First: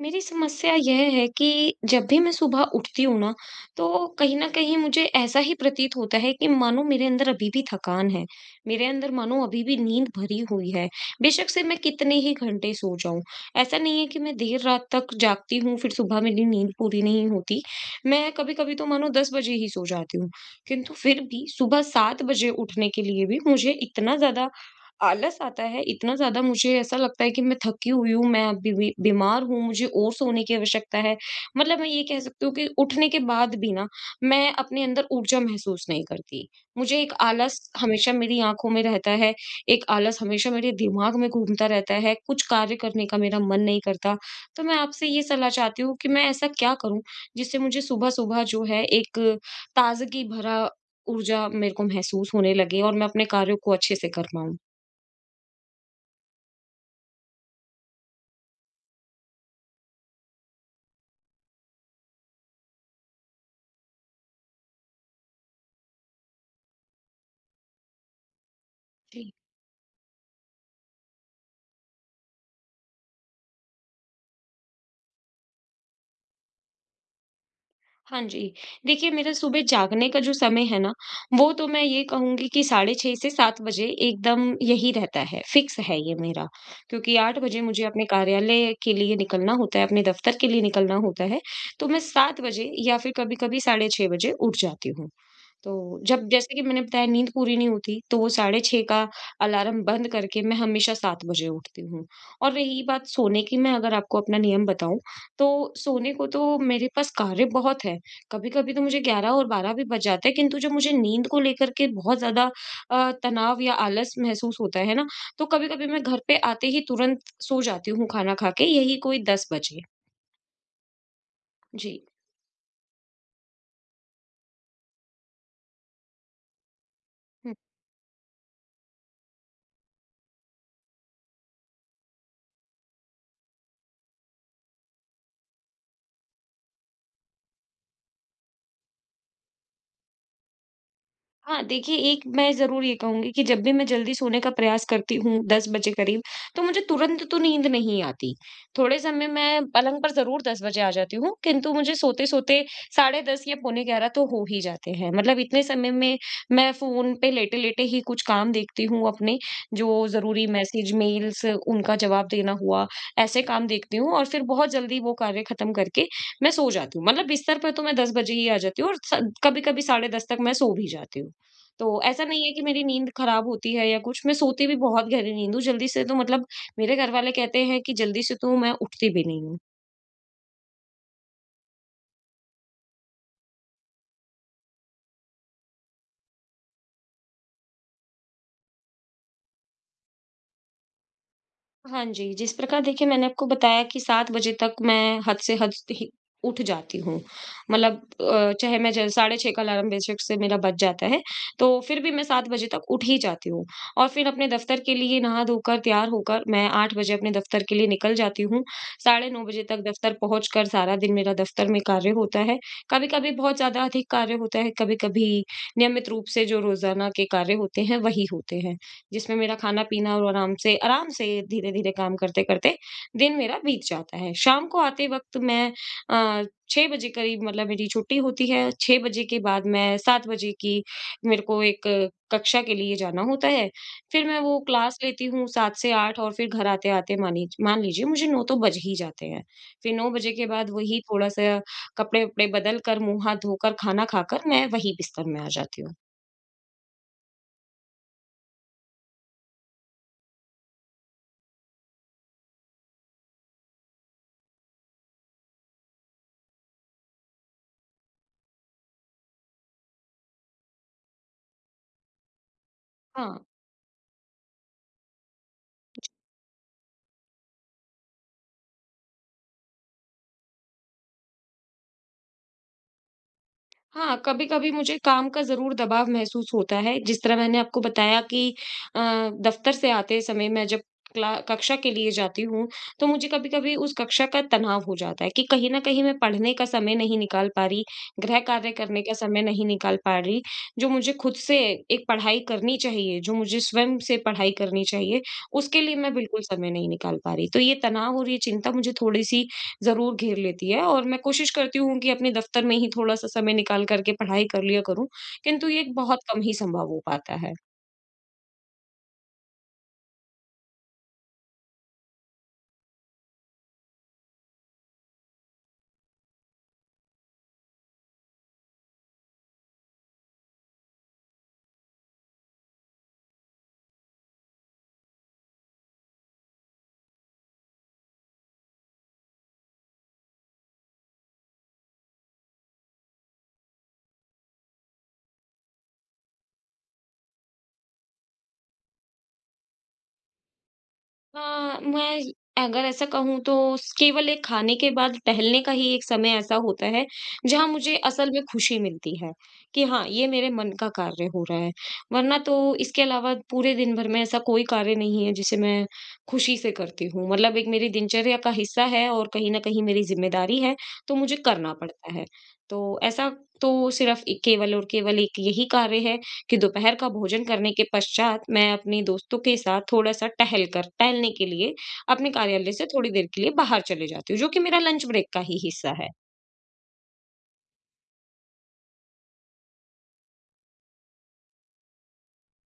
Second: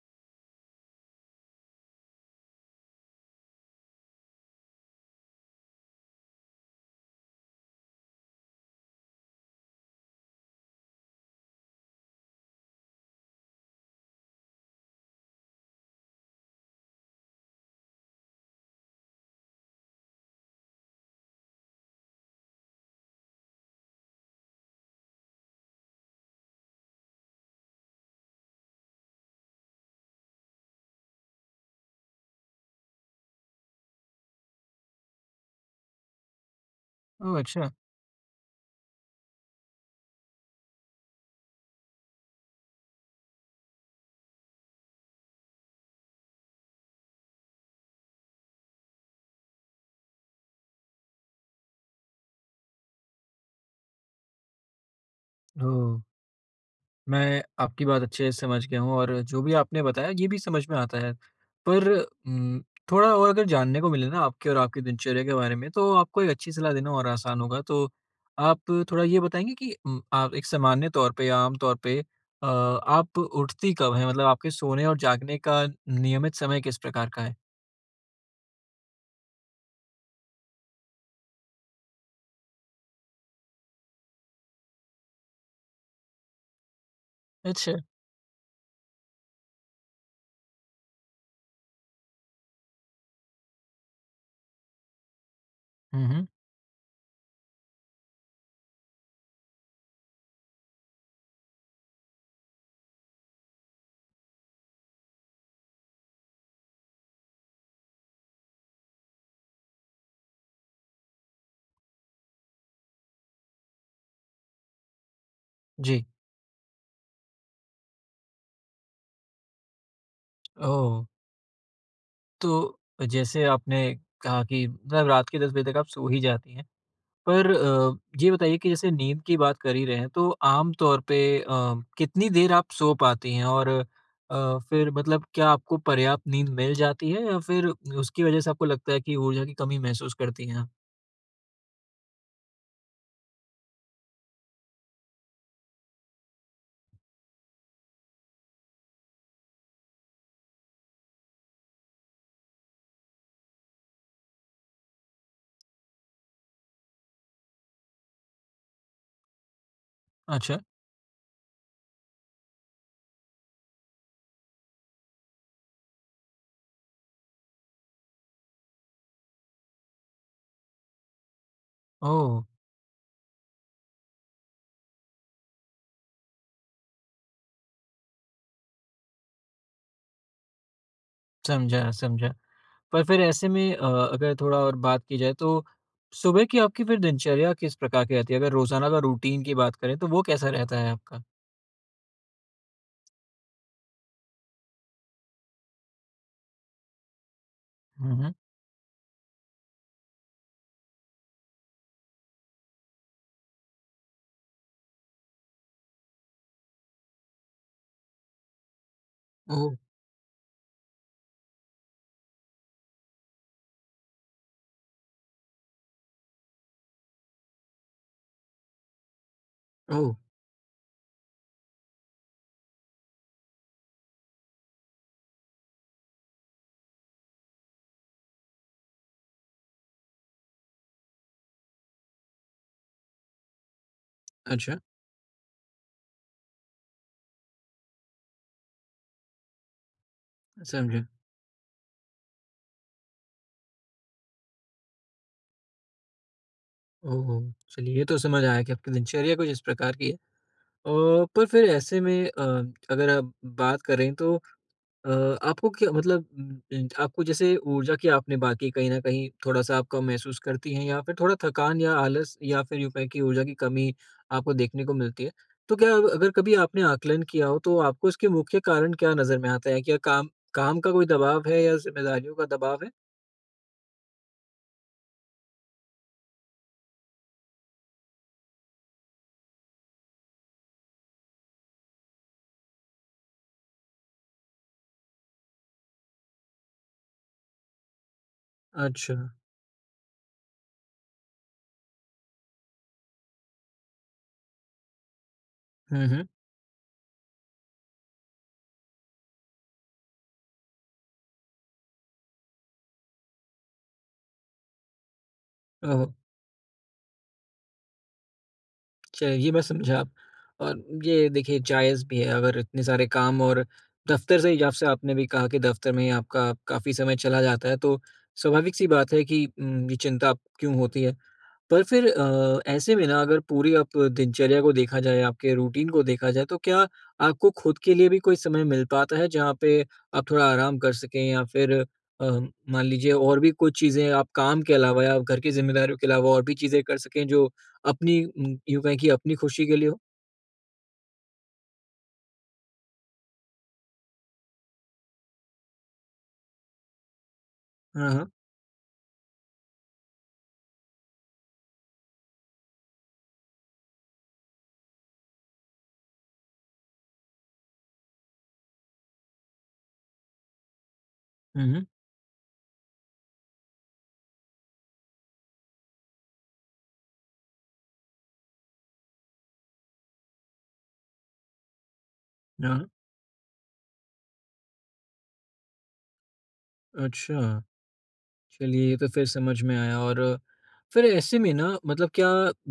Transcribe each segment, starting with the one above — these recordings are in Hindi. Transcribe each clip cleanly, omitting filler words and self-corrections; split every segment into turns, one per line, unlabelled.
मेरी समस्या यह है कि जब भी मैं सुबह उठती हूँ ना, तो कहीं न कहीं मुझे ऐसा ही प्रतीत होता है कि मानो मेरे अंदर अभी भी थकान है। मेरे अंदर मानो अभी भी नींद भरी हुई है। बेशक से मैं कितने ही घंटे सो जाऊँ। ऐसा नहीं है कि मैं देर रात तक जागती हूँ, फिर सुबह मेरी नींद पूरी नहीं होती। मैं कभी-कभी तो मानो 10 बजे ही सो जाती हूँ। किंतु फिर भी सुबह 7 बजे उठने के लिए भी मुझे इतना ज़्यादा आलस आता है, इतना ज़्यादा मुझे ऐसा लगता है कि मैं थकी हुई हूँ, मैं अभी भी बीमार हूँ, मुझे और सोने की आवश्यकता है। मतलब मैं ये कह सकती हूँ कि उठने के बाद भी ना, मैं अपने अंदर ऊर्जा महसूस नहीं करती। मुझे एक
ओह!
आलस
अच्छा।
हमेशा मेरी आँखों में रहता है, एक आलस हमेशा मेरे दिमाग में घूमता रहता है, कुछ कार्य करने का मेरा मन नहीं करता। तो मैं आपसे ये सलाह चाहती हूँ कि मैं ऐसा क्या करूँ, जिससे मुझे सुबह-सुबह जो है एक ताज़गी भरा ऊर्जा मेरे को महसूस होने लगे और मैं अपने कार्यों को अच्छे से कर पाऊँ?
ओह! मैं आपकी बात अच्छे से समझ गया हूँ और जो भी आपने बताया ये भी समझ में आता है। पर उम, थोड़ा और अगर जानने को मिले ना आपके और आपकी दिनचर्या के बारे में तो आपको एक अच्छी सलाह देना और आसान होगा। तो आप थोड़ा ये
जी,
बताएँगे कि आप एक सामान्य तौर पे या आम तौर पे आप उठती कब हैं? मतलब आपके सोने और जागने का नियमित समय किस प्रकार का है?
हाँ जी। देखिए मेरा सुबह जागने का जो समय है ना, वो तो मैं ये कहूँगी कि साढ़े 6 से 7 बजे एकदम यही रहता है, फिक्स है ये मेरा। क्योंकि 8 बजे
अच्छा।
मुझे अपने कार्यालय के लिए निकलना होता है, अपने दफ़्तर के लिए निकलना होता है, तो मैं 7 बजे या फिर कभी-कभी साढ़े 6 बजे उठ जाती हूँ। तो
हुँ, हुँ।
जब जैसे कि मैंने बताया नींद पूरी नहीं होती, तो वो 6:30 का अलार्म बंद करके मैं हमेशा 7 बजे उठती हूँ। और रही बात सोने की, मैं अगर आपको अपना नियम बताऊँ, तो सोने को तो मेरे पास कार्य बहुत हैं। कभी-कभी तो मुझे 11 और 12 भी बज जाते हैं, किंतु जब मुझे नींद को लेकर के बहुत ज़्यादा तनाव या आलस महसूस होता है ना, तो कभी-कभी मैं
जी।
घर पे आते ही तुरंत सो जाती हूँ खाना खा के, यही कोई 10 बजे।
ओह!
जी।
तो जैसे आपने कहा कि मतलब रात के 10 बजे तक आप सो ही जाती हैं। पर ये बताइए कि जैसे नींद की बात कर ही रहे हैं तो आम तौर पे कितनी देर आप सो पाती हैं? और फिर मतलब क्या आपको पर्याप्त नींद मिल जाती है या फिर उसकी वज़ह से आपको लगता है कि ऊर्जा की कमी महसूस करती हैं आप?
हाँ, देखिए एक मैं ज़रूर ये कहूँगी कि जब भी मैं जल्दी सोने का प्रयास करती हूँ 10 बजे करीब, तो मुझे तुरंत तो नींद नहीं आती। थोड़े समय मैं पलंग पर ज़रूर 10 बजे आ जाती हूँ, किंतु मुझे सोते-सोते साढ़े 10 या पौने 11 तो हो ही जाते हैं। मतलब इतने समय में मैं फ़ोन पे लेटे-लेटे ही कुछ काम देखती हूँ अपने, जो ज़रूरी
अच्छा,
मैसेज, मेल्स उनका जवाब देना हुआ, ऐसे काम देखती हूँ और फिर बहुत जल्दी वो कार्य ख़त्म करके मैं सो जाती हूँ। मतलब बिस्तर पे तो मैं 10 बजे ही आ जाती हूँ और स कभी-कभी साढ़े 10 तक मैं सो भी जाती हूँ। तो ऐसा
ओह!
नहीं है कि मेरी नींद खराब होती है या कुछ, मैं सोती भी बहुत गहरी नींद हूँ, जल्दी से तो मतलब मेरे घर वाले कहते हैं कि जल्दी से तो मैं उठती भी नहीं हूँ।
समझा, समझा। पर फिर ऐसे में अगर थोड़ा और बात की जाए तो सुबह की आपकी फिर दिनचर्या किस प्रकार की रहती है? अगर रोज़ाना का रूटीन की बात करें तो वो कैसा रहता है आपका?
हाँ जी, जिस प्रकार देखिए मैंने आपको बताया कि 7 बजे तक मैं हद से हद ही उठ जाती हूँ। मतलब
हुँ, हुँ।
चाहे मैं ज साढ़े 6 का अलार्म बेशक से मेरा बज जाता है, तो फिर भी मैं 7 बजे तक उठ ही जाती हूँ। और फिर अपने दफ़्तर के लिए नहा-धोकर तैयार होकर मैं 8 बजे अपने दफ़्तर के लिए निकल जाती हूँ। साढ़े 9 बजे
ओह!
तक दफ़्तर पहुँचकर सारा दिन मेरा दफ़्तर में कार्य होता है। कभी-कभी बहुत ज़्यादा अधिक कार्य होता है, कभी-कभी नियमित रूप से जो रोज़ाना के कार्य होते हैं, वही होते हैं। जिसमें मेरा
ओह!
खाना-पीना और आराम से धीरे-धीरे काम करते-करते दिन मेरा बीत जाता है। शाम को आते वक़्त मैं अ, 6 बजे करीब मतलब मेरी छुट्टी होती है। 6 बजे के बाद मैं 7 बजे की मेरे को एक कक्षा के लिए जाना होता है। फिर मैं वो
अच्छा,
क्लास लेती हूँ 7 से 8 और फिर घर आते-आते मान लीजिए मुझे 9 तो बज ही जाते हैं। फिर 9 बजे के बाद वही
समझा।
थोड़ा-सा कपड़े-वपड़े बदल कर, मुँह हाथ धोकर, खाना खाकर मैं वही बिस्तर में आ जाती हूँ।
ओह! चलिए, ये तो समझ आया कि आपकी दिनचर्या कुछ इस प्रकार की है। अ, पर फिर ऐसे में अगर आप बात करें तो अ, आपको क्या मतलब आपको जैसे ऊर्जा की आपने बात की कहीं न कहीं थोड़ा-सा आप कम महसूस करती हैं या फिर थोड़ा थकान या आलस या फिर यूँ कहें कि
हाँ।
ऊर्जा की कमी आपको देखने को मिलती है। तो क्या अगर कभी आपने आकलन किया हो तो आपको इसके मुख्य कारण क्या नज़र में आता है? क्या काम काम का कोई दबाव है या ज़िम्मेदारियों का दबाव है?
हाँ, कभी-कभी मुझे काम का ज़रूर दबाव महसूस होता है। जिस तरह मैंने आपको बताया कि दफ़्तर से आते समय मैं जब क्ला कक्षा के लिए जाती हूँ, तो मुझे कभी-कभी उस कक्षा का तनाव हो जाता है कि कहीं न कहीं मैं पढ़ने का समय नहीं निकाल पा रही, गृह कार्य करने का
अच्छा।
समय नहीं निकाल पा रही, जो मुझे खुद से एक पढ़ाई करनी चाहिए, जो मुझे स्वयं से पढ़ाई करनी चाहिए, उसके लिए
हुँ,
मैं
हुँ।
बिल्कुल समय नहीं निकाल पा रही। तो ये तनाव और ये चिंता मुझे थोड़ी-सी ज़रूर घेर लेती है और मैं कोशिश करती हूँ कि अपने दफ़्तर में ही थोड़ा-सा समय निकाल कर के पढ़ाई कर लिया करूँ, किंतु ये
ओह!
बहुत कम ही संभव हो पाता है।
चलिए, ये मैं समझा। और ये देखिए जायज़ भी है, अगर इतने सारे काम और दफ़्तर से ही आपसे आपने भी कहा कि दफ़्तर में ही आपका काफ़ी समय चला जाता है, तो स्वाभाविक सी बात है कि ये चिंता क्यों होती है। पर फिर ऐसे में ना अगर पूरी आप दिनचर्या को देखा जाए, आपके रूटीन को देखा जाए, तो क्या आपको खुद के लिए भी कोई समय मिल पाता है जहाँ पे आप थोड़ा आराम कर सकें, या फिर अ, मान लीजिए और भी कुछ चीज़ें आप काम के अलावा या घर की ज़िम्मेदारियों के अलावा और भी चीज़ें कर सकें जो अपनी यूँ कहें कि अपनी खुशी के लिए हो?
हाँ, मैं अगर ऐसा कहूँ तो स केवल एक खाने के बाद टहलने का ही एक समय ऐसा होता है, जहाँ मुझे
हाँ,
असल
हाँ।
में खुशी मिलती है, कि हाँ, ये मेरे मन का कार्य हो रहा है। वरना तो इसके अलावा पूरे दिन भर में ऐसा कोई कार्य नहीं है, जिसे मैं खुशी से करती हूँ। मतलब एक मेरी दिनचर्या का हिस्सा है और कहीं न कहीं मेरी ज़िम्मेदारी है, तो मुझे
हुँ,
करना
हुँ।
पड़ता है। तो ऐसा तो सिर्फ़ ए केवल और केवल एक यही कार्य है। कि दोपहर का भोजन करने के पश्चात मैं अपने दोस्तों के साथ थोड़ा-सा टहलने के लिए अपने कार्यालय
हाँ।
से थोड़ी देर के लिए बाहर चले जाती हूँ, जो कि मेरा लंच ब्रेक का ही हिस्सा है।
अच्छा, चलिए ये तो फिर समझ में आया। और फिर ऐसे में ना, मतलब क्या,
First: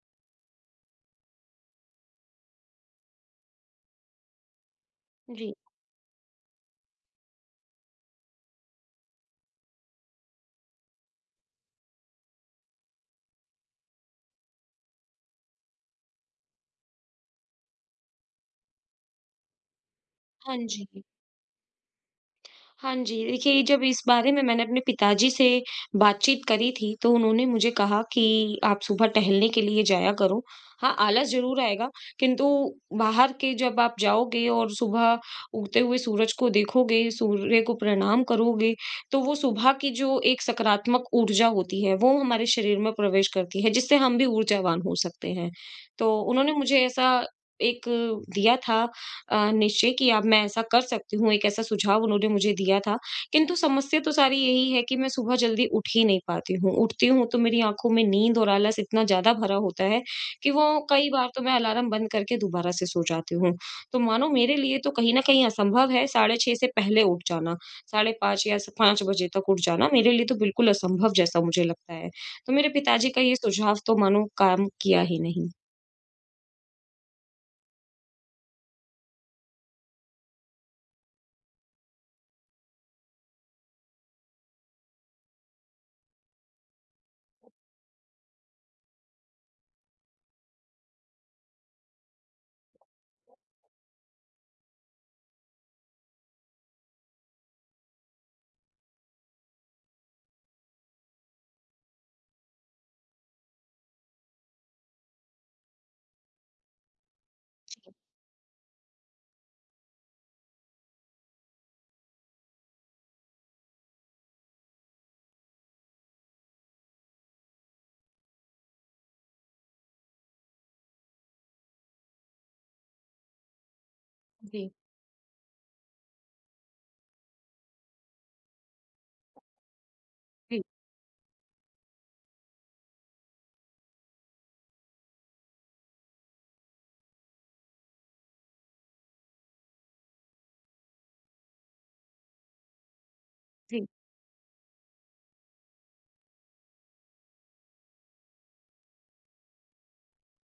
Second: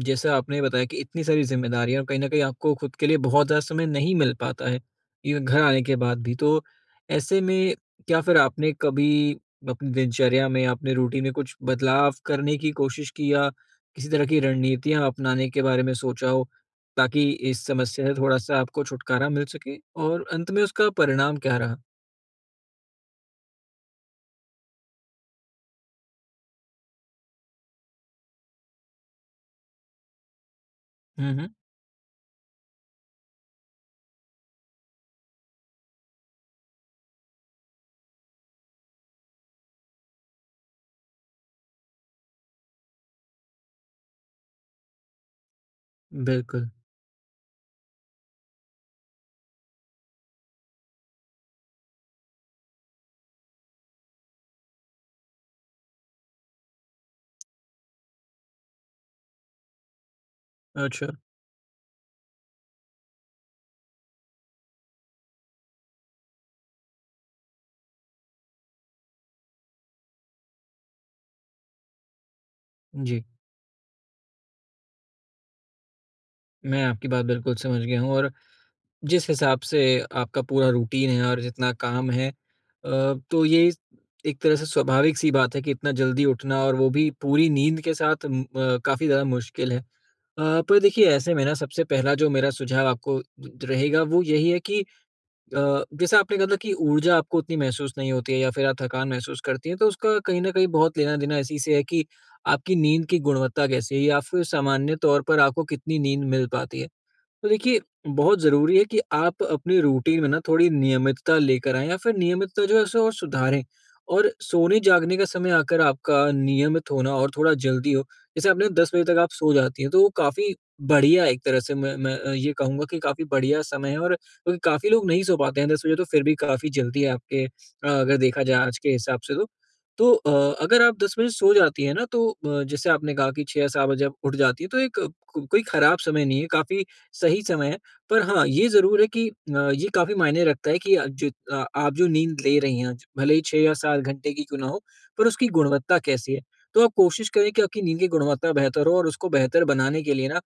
जैसा आपने बताया कि इतनी सारी ज़िम्मेदारियाँ और कहीं न कहीं आपको खुद के लिए बहुत ज़्यादा समय नहीं मिल पाता है, इवन
जी।
घर आने के बाद भी। तो ऐसे में क्या फिर आपने कभी अपनी दिनचर्या में, अपने रूटीन में कुछ बदलाव करने की कोशिश की, या किसी तरह की रणनीतियाँ अपनाने के बारे में सोचा हो, ताकि इस समस्या से थोड़ा-सा आपको छुटकारा मिल सके? और अंत
हाँ
में उसका
जी।
परिणाम क्या रहा?
हाँ जी, देखिए जब इस बारे में मैंने अपने पिताजी से बातचीत करी थी, तो उन्होंने मुझे कहा कि आप सुबह टहलने के लिए जाया करो। हाँ, आलस
हुँ, हुँ।
ज़रूर आएगा, किंतु बाहर के जब आप जाओगे और सुबह उगते हुए सूरज को देखोगे, सूर्य को प्रणाम करोगे, तो वो सुबह की जो एक सकारात्मक ऊर्जा होती है, वो हमारे शरीर में प्रवेश करती है, जिससे हम भी ऊर्जावान हो सकते हैं। तो उन्होंने
बिल्कुल।
मुझे ऐसा एक दिया था निश्चय किया, मैं ऐसा कर सकती हूँ, एक ऐसा सुझाव उन्होंने मुझे दिया था। किंतु समस्या तो सारी यही है कि मैं सुबह जल्दी उठ ही नहीं पाती हूँ। उठती हूँ तो मेरी आँखों में नींद और आलस इतना ज़्यादा भरा होता है कि वो
अच्छा।
कई बार तो मैं अलार्म बंद करके दोबारा से सो जाती हूँ। तो मानो मेरे लिए तो कहीं न कहीं असंभव है 6:30 से पहले उठ जाना, 5:30 या स 5 बजे तक उठ जाना मेरे लिए तो बिल्कुल असंभव जैसा मुझे लगता है। तो मेरे पिताजी का
जी,
ये सुझाव तो मानो काम किया ही नहीं।
मैं आपकी बात बिल्कुल समझ गया हूँ, और जिस हिसाब से आपका पूरा रूटीन है और जितना काम है तो ये एक तरह से स्वाभाविक सी बात है कि इतना जल्दी उठना और वो भी पूरी नींद के साथ काफी ज्यादा मुश्किल है। पर देखिए ऐसे में ना सबसे पहला जो मेरा सुझाव आपको रहेगा वो यही है कि जैसा आपने कहा था कि ऊर्जा आपको उतनी महसूस नहीं होती है या फिर आप थकान महसूस करती है, तो उसका कहीं ना कहीं बहुत लेना देना इसी से है कि आपकी नींद की गुणवत्ता कैसी है या फिर सामान्य तौर पर आपको कितनी नींद मिल पाती है। तो देखिए, बहुत ज़रूरी है कि आप अपने रूटीन में ना थोड़ी नियमितता लेकर आएँ, या फिर नियमितता जो है उसे और सुधारें। और सोने-जागने का समय आकर आपका नियमित होना और थोड़ा जल्दी हो। जैसे आपने 10 बजे तक आप सो जाती हैं, तो वो काफ़ी बढ़िया एक तरह से मैं ये कहूँगा कि काफ़ी बढ़िया समय है, और क्योंकि
जी,
काफ़ी लोग नहीं सो पाते हैं 10 बजे, तो फिर भी काफ़ी जल्दी है आपके अगर देखा जाए आज के हिसाब से तो। तो
जी,
अगर आप 10 बजे सो जाती हैं ना, तो जैसे आपने कहा कि 6 या 7 बजे आप उठ जाती हैं, तो एक को कोई खराब समय नहीं है, काफ़ी सही समय है। पर हाँ, ये ज़रूर है कि ये काफ़ी मायने रखता है कि आप जो नींद ले रही हैं, ज भले ही 6 या
जी,
7 घंटे की क्यों ना हो, पर उसकी गुणवत्ता कैसी है। तो आप कोशिश करें कि आपकी नींद की गुणवत्ता बेहतर हो, और उसको बेहतर बनाने के लिए ना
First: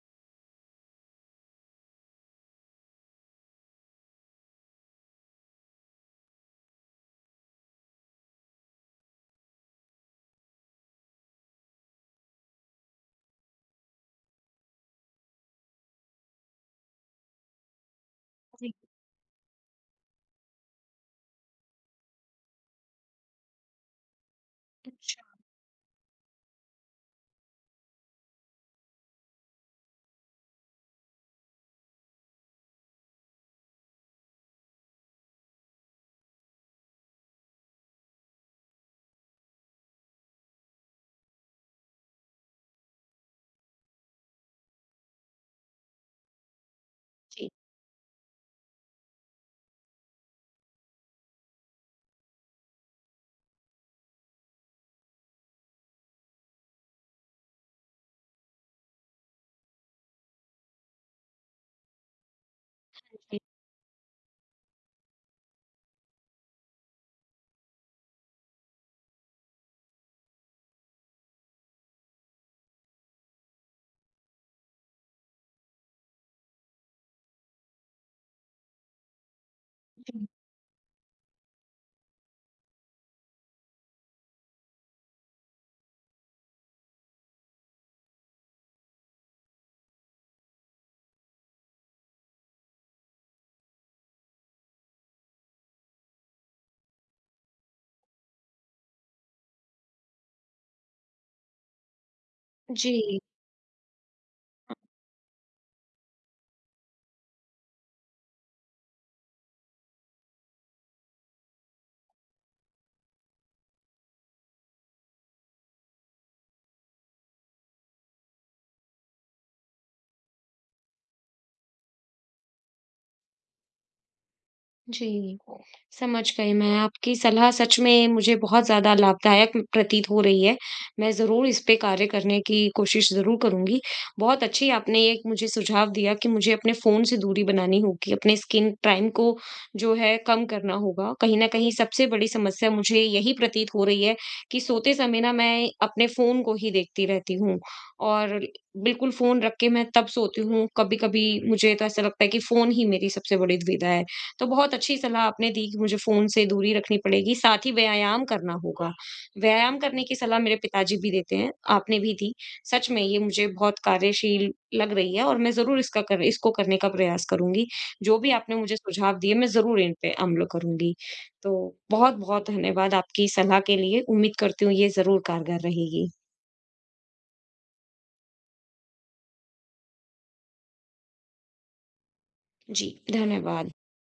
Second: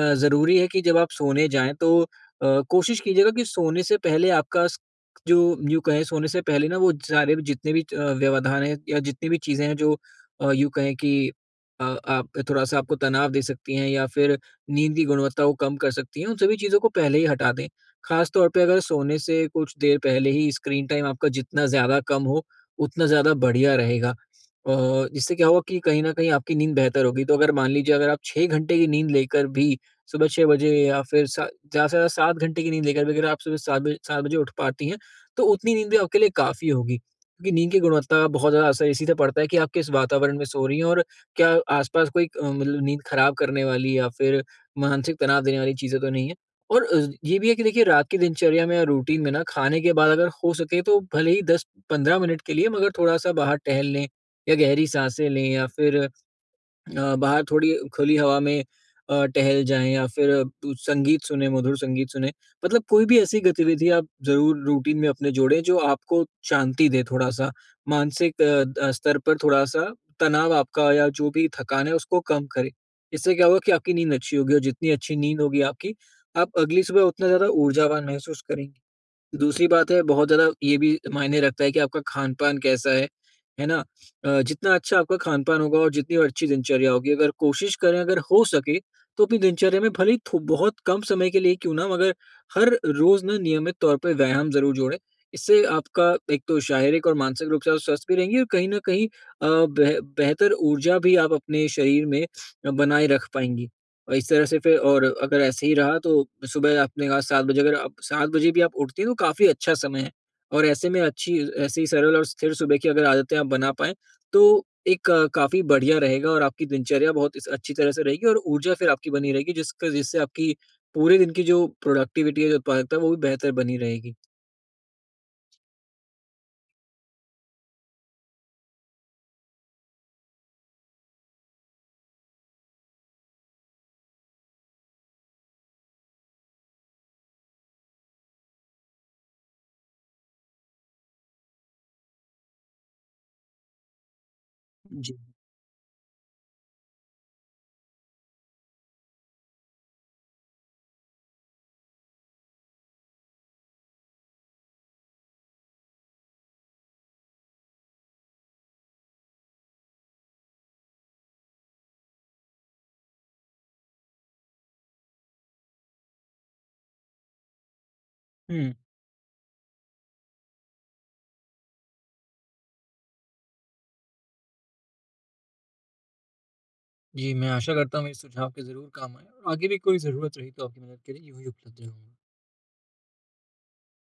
ज़रूरी है कि जब आप सोने जाएँ तो कोशिश कीजिएगा कि सोने से पहले आपका स जो, यूँ कहें, सोने से पहले ना वो सारे भी जितने भी व्यवधान हैं या जितनी भी चीज़ें हैं जो यूँ कहें कि आप थोड़ा-सा आपको तनाव दे सकती हैं या फिर नींद की गुणवत्ता को कम कर सकती हैं, उन सभी चीज़ों को पहले ही हटा दें। ख़ास तौर पे
जी।
अगर सोने से कुछ देर पहले ही स्क्रीन टाइम आपका जितना ज़्यादा कम हो, उतना ज़्यादा बढ़िया रहेगा।
अच्छा,
इससे क्या होगा कि कहीं न कहीं आपकी नींद बेहतर होगी। तो अगर मान लीजिए अगर आप 6 घंटे की नींद लेकर भी सुबह 6 बजे, या फिर सा ज़्यादा से ज़्यादा 7 घंटे की नींद लेकर भी अगर आप सुबह 7 बजे 7 बजे उठ पाती हैं, तो उतनी नींद भी आपके लिए काफ़ी होगी। क्योंकि नींद की गुणवत्ता का बहुत ज़्यादा असर इसी से पड़ता है कि आप किस वातावरण में सो रही हैं, और क्या आस-पास कोई मतलब नींद ख़राब करने वाली या फिर मानसिक तनाव देने वाली चीज़ें तो नहीं है। और ये भी
जी,
है कि देखिए रात की दिनचर्या में या रूटीन में ना, खाने के बाद अगर हो सके तो भले ही 10-15 मिनट के लिए मगर थोड़ा-सा बाहर टहल लें, या गहरी साँसें लें, या फिर बाहर थोड़ी खुली हवा में टहल जाएँ, या फिर कुछ संगीत सुनें, मधुर संगीत सुनें। मतलब कोई भी
जी।
ऐसी गतिविधि आप ज़रूर रूटीन में अपने जोड़ें जो आपको शांति दे थोड़ा-सा। मानसिक स्तर पर थोड़ा-सा तनाव आपका या जो भी थकान है उसको कम करे। इससे क्या होगा कि आपकी नींद अच्छी होगी, और जितनी अच्छी नींद होगी आपकी, आप अगली सुबह उतना ज़्यादा ऊर्जावान महसूस करेंगी। दूसरी बात है, बहुत ज़्यादा ये भी मायने रखता है कि आपका खान-पान कैसा है ना? जितना अच्छा आपका खान-पान होगा और जितनी अच्छी दिनचर्या होगी, अगर कोशिश करें, अगर हो सके, तो अपनी दिनचर्या में भले ही थो बहुत कम समय के लिए क्यों ना मगर हर रोज़ ना नियमित तौर पे व्यायाम ज़रूर जोड़ें। इससे आपका एक तो शारीरिक और मानसिक रूप से आप स्वस्थ भी रहेंगे, और कहीं न कहीं बेहतर ऊर्जा भी आप अपने शरीर में बनाए
जी।
रख पाएँगी। और इस तरह से फिर, और अगर ऐसे ही रहा तो, सुबह आपने कहा 7 बजे, अगर आप 7 बजे भी आप उठती हैं तो काफ़ी अच्छा समय है। और ऐसे में अच्छी ऐसे ही सरल और स्थिर सुबह की अगर आदतें आप बना पाएँ, तो एक काफ़ी बढ़िया रहेगा, और आपकी दिनचर्या बहुत इस अच्छी तरह से रहेगी और ऊर्जा फिर आपकी बनी रहेगी, जिसका जिससे आपकी पूरे दिन की जो प्रोडक्टिविटी है, जो उत्पादकता है वो भी बेहतर बनी रहेगी।
जी, समझ गई मैं। आपकी सलाह सच में मुझे बहुत ज़्यादा लाभदायक प्रतीत हो रही है। मैं ज़रूर इस पे कार्य करने की कोशिश ज़रूर करूँगी। बहुत अच्छी आपने एक मुझे सुझाव दिया कि मुझे अपने फ़ोन से दूरी बनानी होगी, अपने स्क्रीन टाइम को जो है कम करना होगा। कहीं न कहीं सबसे बड़ी समस्या मुझे यही प्रतीत हो रही है कि सोते
जी।
समय ना मैं अपने फ़ोन को ही देखती रहती हूँ और बिल्कुल फ़ोन रख के मैं तब सोती हूँ। कभी-कभी मुझे तो ऐसा लगता है कि फ़ोन ही मेरी सबसे बड़ी दुविधा है। तो बहुत अच्छी सलाह आपने दी कि मुझे फ़ोन से दूरी रखनी पड़ेगी, साथ ही व्यायाम करना होगा। व्यायाम करने की सलाह मेरे पिताजी भी देते हैं, आपने भी दी। सच में ये मुझे बहुत कार्यशील लग रही है और मैं ज़रूर इसका कर इसको करने का प्रयास करूँगी। जो भी आपने
हुँ।
मुझे सुझाव दिए, मैं ज़रूर इन पे अमल करूँगी। तो बहुत-बहुत धन्यवाद आपकी सलाह के लिए। उम्मीद करती हूँ ये ज़रूर कारगर रहेगी।
जी, मैं आशा करता हूँ मेरे सुझाव के ज़रूर काम आएँ, और आगे भी कोई ज़रूरत रही तो आपकी मदद के लिए यूँ ही उपलब्ध रहूँगा।
जी, धन्यवाद।